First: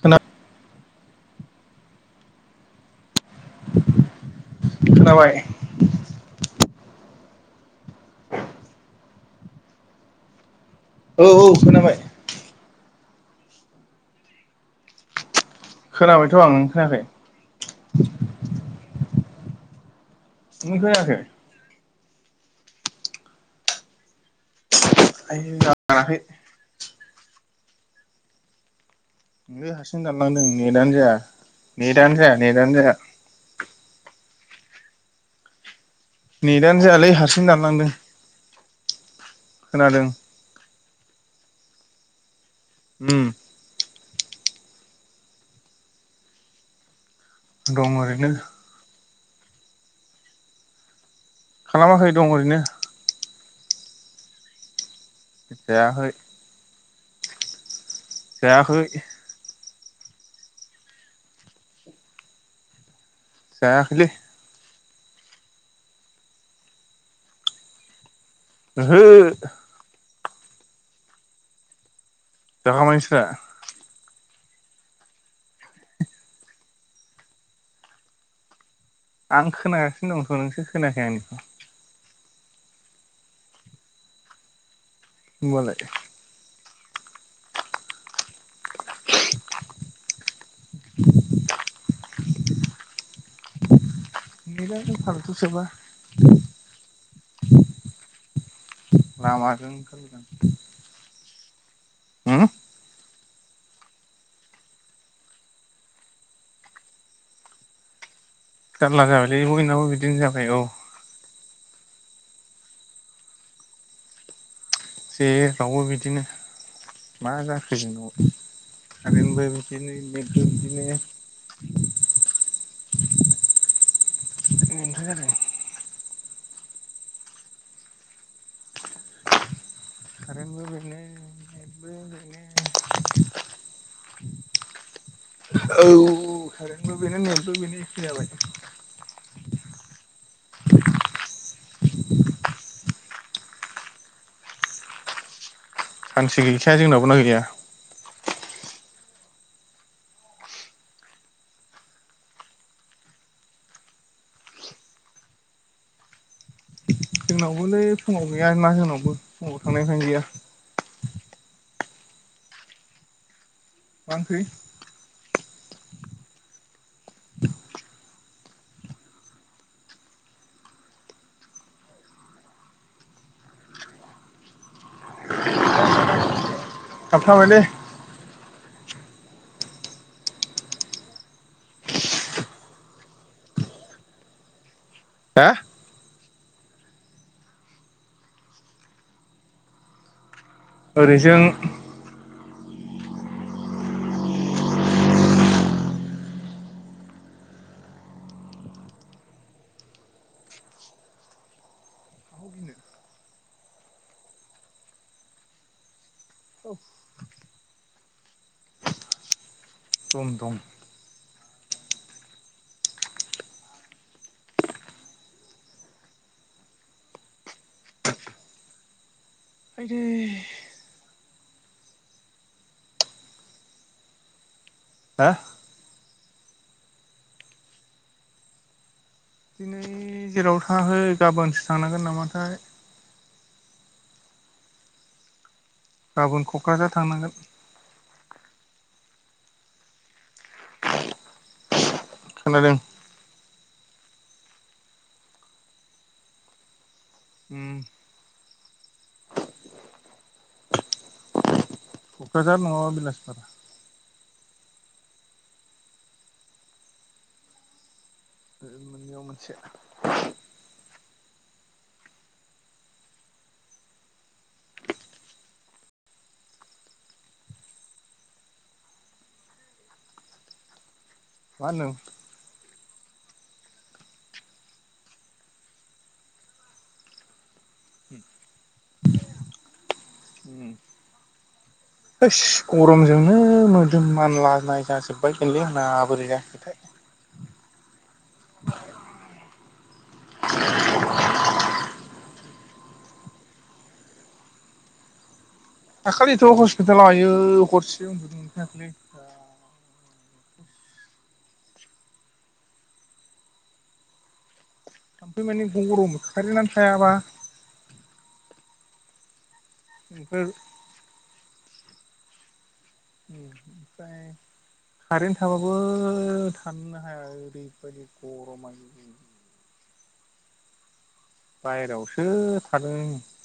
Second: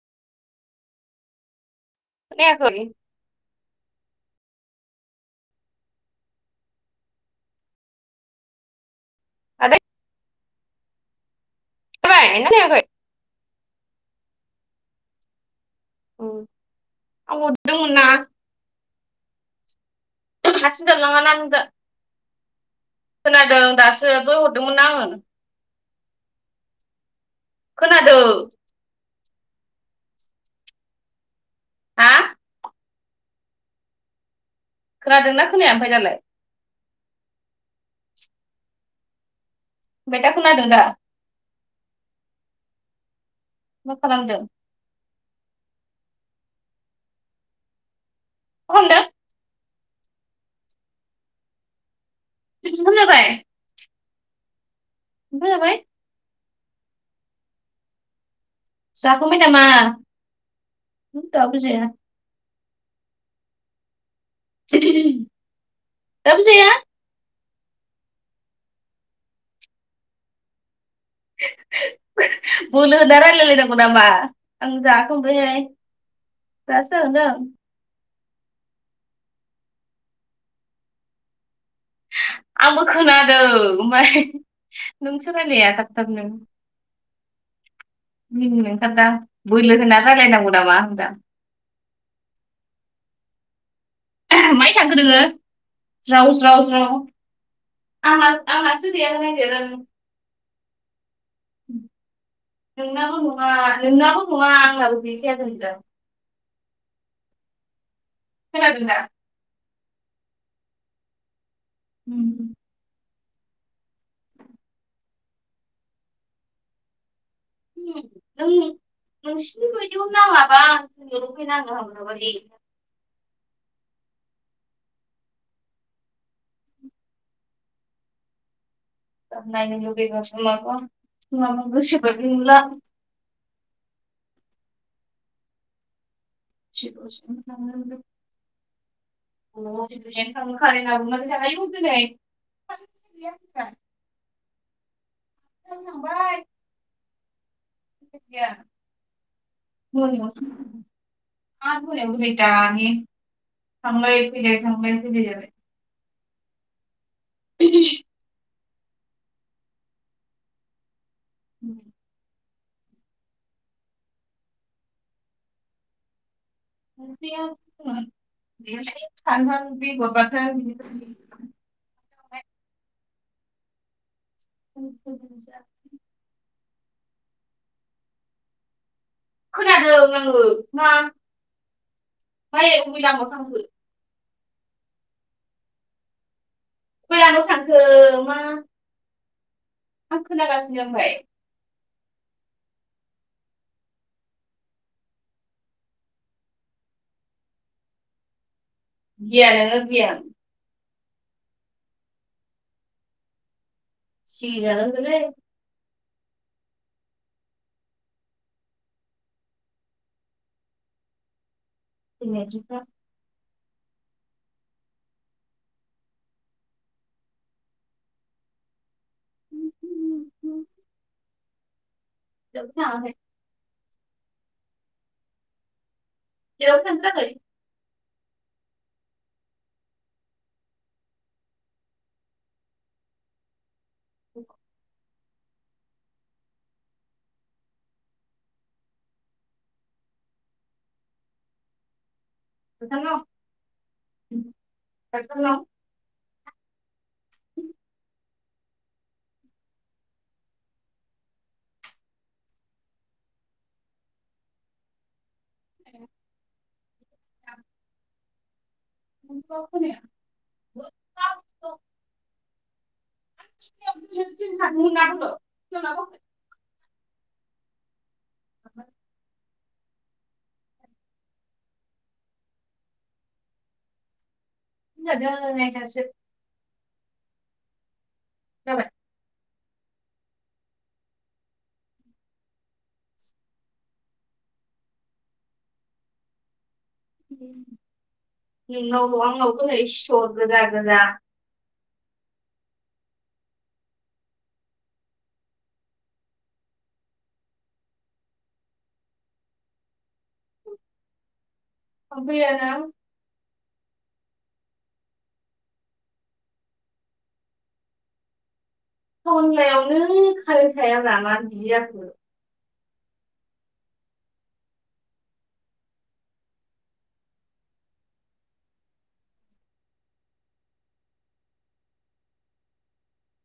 खोना खोनायाखै? खोनाबाय। [unintelligible] औ औ खोनाबाय [inaudible] [unintelligible] खोनाबायथ' उम आं नों खोनायाखै? आं हरदोंमोन मा नों सिनथा खोनायाखै खालामनाय, मा नुदों? खोनादों दासो दहाय हरदोंमोन आङो। जायाखै खोनादों ऐ हारसिं देनलांदों नेतआनो जाया, हा नेतआनो जाया, नेतआनो जाला। खोनादोंना खोनाया ओमफ्राय दालाय? नेतआनो जायालै हारसिं दानलांदों। खोनादों ओमफ्राय दा खोनादोंदा? उम मा खालामदों? दं ओरैनो। मा खालामदों? खालामाखै। दं ओरैनो [unintelligible] [inaudible] ओंखाम जाबाय जायाखै जायाखै जाखांबाय नामा मा दाबो जाया। जायाखैलै दाबो जाया? ओहो जाखांबाय बोलो होना नोंस्रा रायलाय लायनांगौ नामा? आं जाखांबायहाय दासो जाखांदों आं। आं खोनागासिनो दंथ' नोंसो खोनायाखै आंनिखौ। आंबो खोनादों ओमफ्राय नोंसो होमबालाय रायलाया थाब-थाबनो। मिनिनो ओंखारदों आं बोलो होना रायलायनांगौ नामा होनबा। माइ नेटानो थांखो नोङो फालथु सोबा ज्राव-ज्राव-ज्राव? आं आ आंहासो देहायाव नांलाय लामाजों जादों। [unintelligible] उम नोंनाबो नङा नोंनाबो नङा आंनाबो गैखाया दोनदा खोनादों दा जारला जाबायलै बयनावबो बिदिनो जाबाय औ उम-उम जेरावबो बिदिनो मा जाखो जेन'बा खारेनबो नोंसिनि बिदिनो बायदियाव नेदबो नाङाबा बिदिनो एनथ' जोंनियावल' फैनाङो हाग्राबारि जादों नायनो कारेन्टबो लुगैबासो बेनो नेटबो माबा-माबा गोसोबायदि नुला। बेनो औ खारेनबो बेनो जिद'सिम नेदबो बेनो एखे जाबाय। थांनो कारेन्टआबो मारै जाखायो दिनै सानसे गैया [unintelligible] सानसे गैखाया जोंनावाबो नायजाया [unintelligible] हाब मोनायाव फैबाय दानि, थांलाय फैलाय थांलाय फैलाय जाबाय। जोंनावबोलै फुङाव गैयाना जोंनावबो फुङाव थांनायनिफायनो गैया। उम। मा ओंख्रै? [unintelligible] [unintelligible] [unintelligible] [unintelligible] थाबथाबायलै खोनादों आङो मा, बाहेराव बबे लामायाव थांखो? हा? गय आनाव थांखो मा। आं खोनागासिनो ओमफाय? ओरैजों गिया नोंङो गिया। सिगिजागोन बोलैै। दम दं। थैनाया थिखा आयदै थाङाखै हा? जेरावबो थांनो जायाखै? दिनै जेराव थांङाखै गाबोनसो थांनांगोन नामाथाय। [unintelligible] गाबोन क'क्राझार थांनांगोन। खोनादों [unintelligible] उम। क'क्राझार नङाबा बिलासपारा। [unintelligible] बेयाव मोनसे। [unintelligible] [unintelligible] मा होनदों? [unintelligible] [unintelligible] [unintelligible] हैस गरमजोंनो मोदोम मानलानाय जाजोब्बायगोनलै आंना बोरै जाखोथाय? नोंनावल' आंनावथ' नै सिथर गोजा गोजा। दाखालिथ' हस्पिटालाव आयो हरसे उन्दुनो मोनखायाखैलै बा थाम्फैयाना? थाम्फै माने गरम खारेनानो थायाबा। टाउनलायावनो बेफोर कारेन्ट थाया मानो बिदि जाखो? ओमफ्राय कारेेन थाबाबो थानोनो हाया ओरैबायदि गरमानो। [unintelligible] बाहेरावसो थादों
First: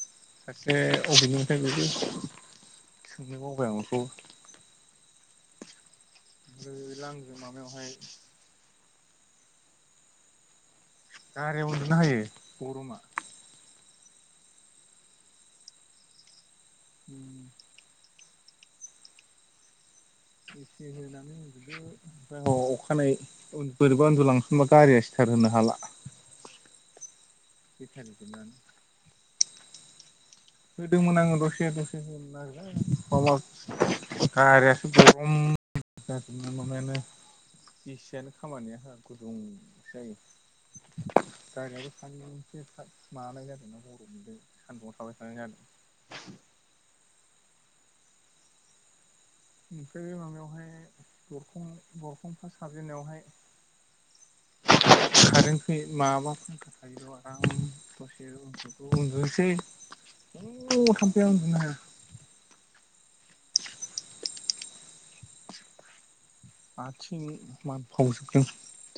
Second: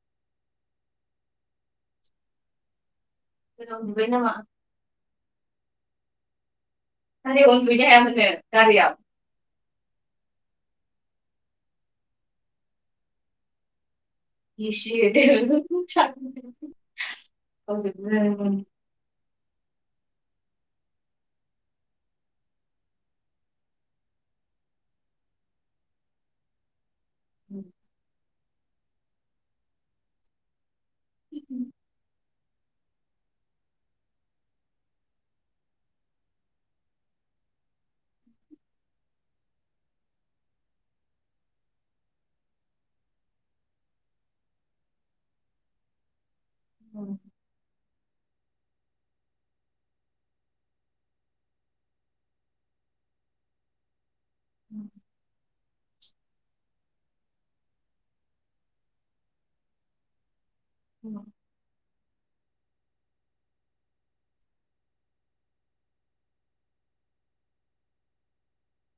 सासे अबेनिथाय बियो सोंनो बावबाय आं जोंनाव बिखौ। उन्दुबाय नामा लांजों गारियाव उनदुहैनो माबायावहाय हाया नोंसोर गारियाव। गारियाव उन्दुनो हायो गरमा? ए सि होदो अखानायै बोरैबा उन्दुलांसनबा गारियासो स्थार होनो हाला। होदोंमोन आङो दसे दसे होदोंमान आरो [unintelligible] बेसेयानो खामानियानो गुदुंसो जायो। [inaudible] [unintelligible] [inaudible] ओमफ्राय बे माबायावहाय दरखं दरखं फास हाबजेननायावहाय [unintelligible] [unintelligible] [unintelligible] आथिं मानफावजोबदों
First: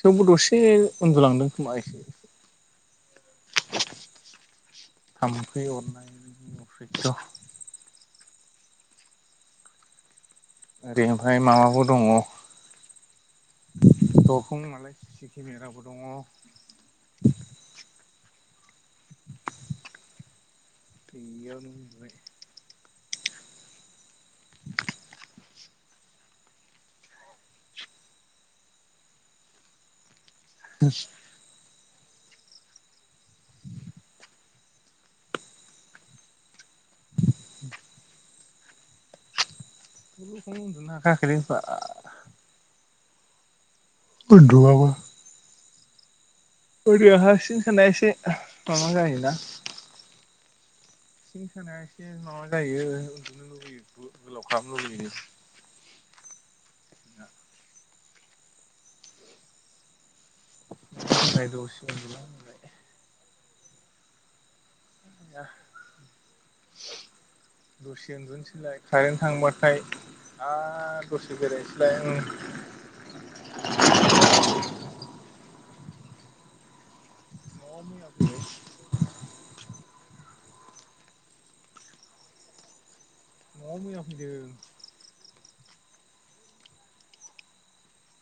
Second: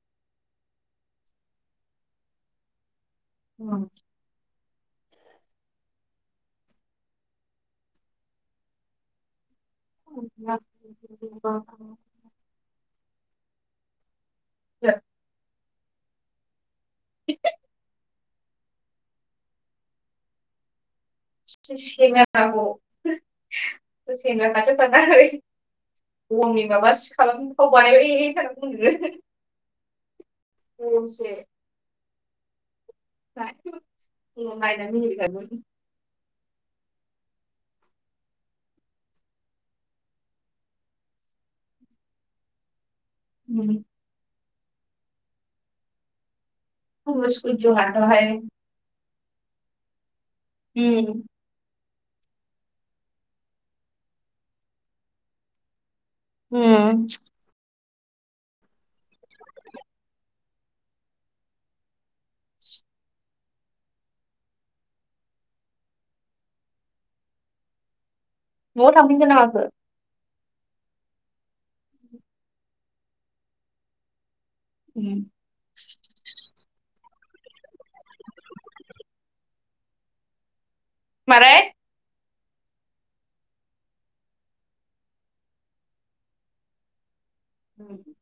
थेवबो दसे उन्दुलांदों खोमा एसे। [inaudible] थाम्फै अरनाय अफैथ' ओरै ओमफ्राय माबाबो दङ दरखं नालाय सिसि केमेराबो दङ। बेयावनो उन्दुबाय [unintelligible] [unintelligible] [unintelligible] [unintelligible] [unintelligible] उ उनदुवाबा ओरैनो हार्बिन थानाया इसे माबा जायोना न'आव [unintelligible] [inaudible] उम [inaudible] [inaudible] [inaudible] दा दसे थांफिनगोन ना माखो बेरायनोसैलाय उम। उम [inaudible] मारै न'आव मैया फैदों [unintelligible] [inaudible]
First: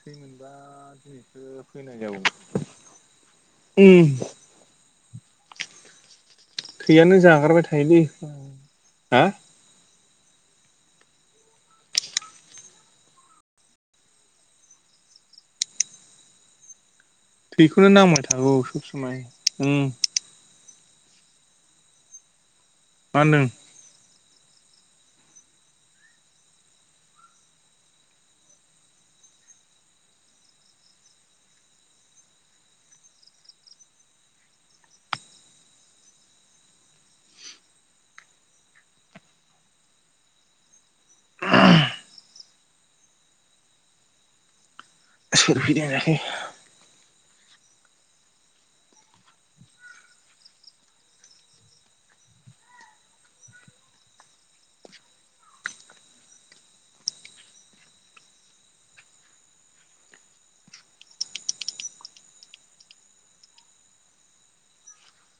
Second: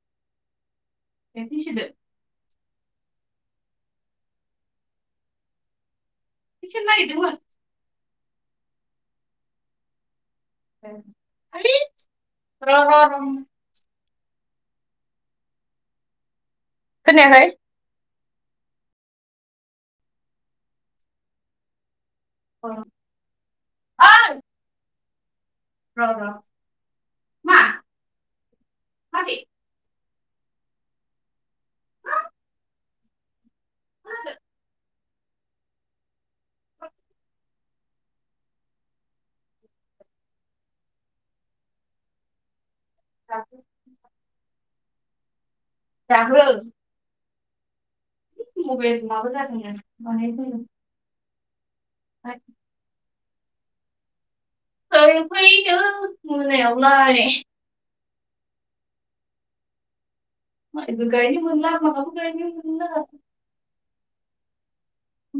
थै मोनबा दिनैसो फिसिदो फैनाय जागौवमोन। उम फिसिनो थैयानो नागिरदोंमोन जागारबाय थायोलै हो [inaudible] खोनायाखै थैखौनो नांबाय थागौ सब समाय उ [inaudible] मा होनदों? ओइ [inaudible] मा [inaudible] [inaudible] [inaudible] दाहो [inaudible] [inaudible] [inaudible] [inaudible] [inaudible]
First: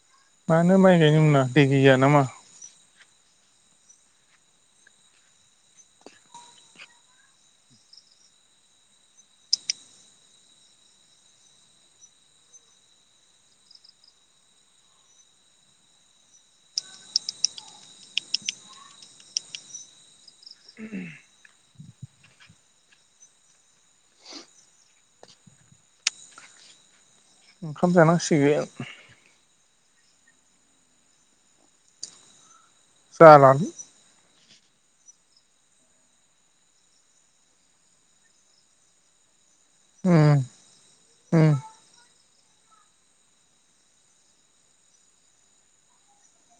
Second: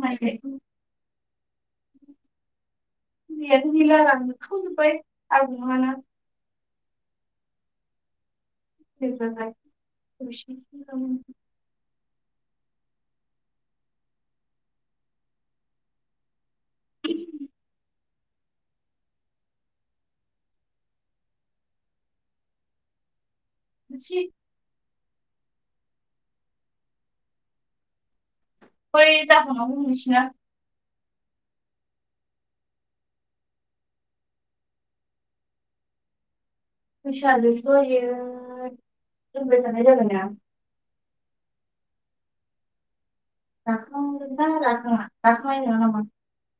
माइ गायखां मानो माइ गायनो मोना दै गैया नामा? [inaudible] [inaudible] [inaudible] ओंखाम जानांसिगोन। [inaudible] [inaudible] उम [inaudible] उम [inaudible]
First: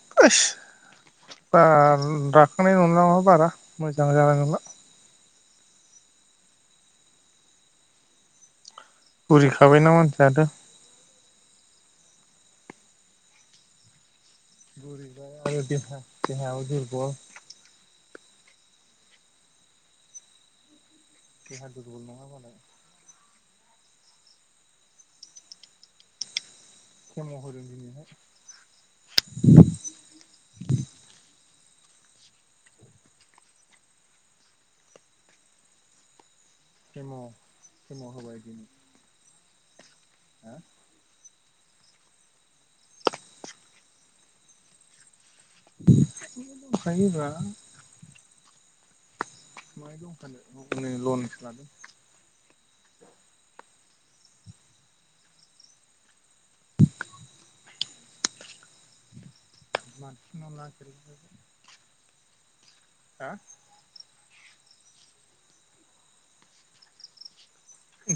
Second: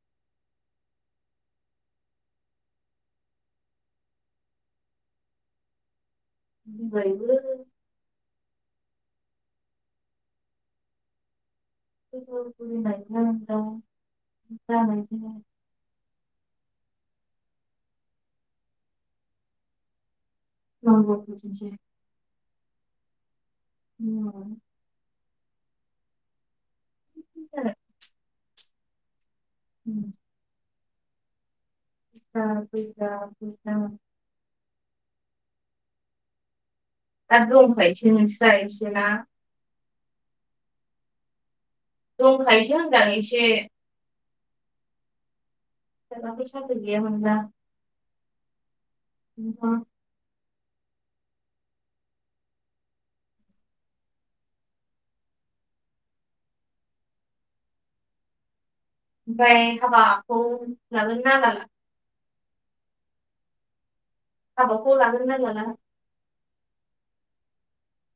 [inaudible] [inaudible] ब [inaudible] बुरिखाबायना मानसियाथ'। [inaudible] [inaudible] [inaudible] [inaudible] [inaudible] उम। [inaudible] केम' केम' [inaudible] ह दंखायोसो होनदां एसे सोरबा फैसा दंखायोब्रा [unintelligible] माहाय दंखानो लनसो लादो बाय हाब फ मानसिनाव नागिरला लागोन ना लाला हा हाबाखौ लागोन ना लाला?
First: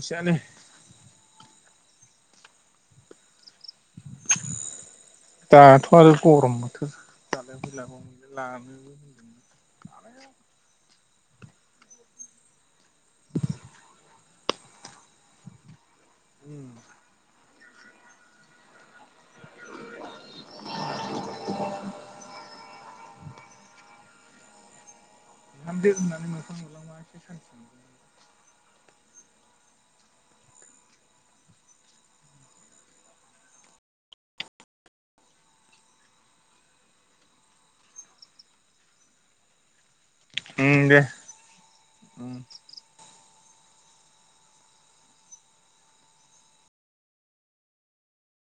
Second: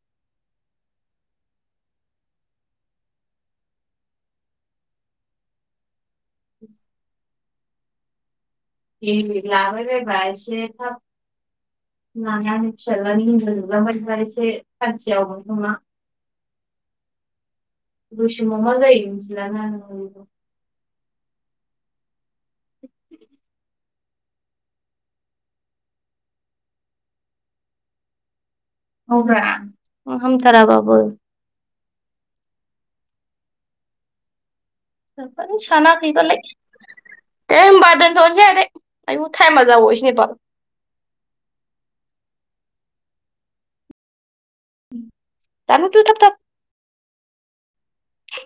सानो [inaudible] दाथ' आरो गरम बोथोर दाल मैला मोन लानो- लााबायबाय एसे थाब फिसाज्लानि हिनजाव नुलांबाय्रा एसे खानथि [unintelligible] उ रुसि मा मा जायोसला नों [inaudible] [inaudible] नाम द होननानै मोखां मोनलाां मा एसे सानसे मोन [unintelligible] ह न सानाखैबालाय दे होनोमबा दोनथ'नोसै आगोय थाइम आ जाबाव बायसो उ दे। दान दो थाब थाब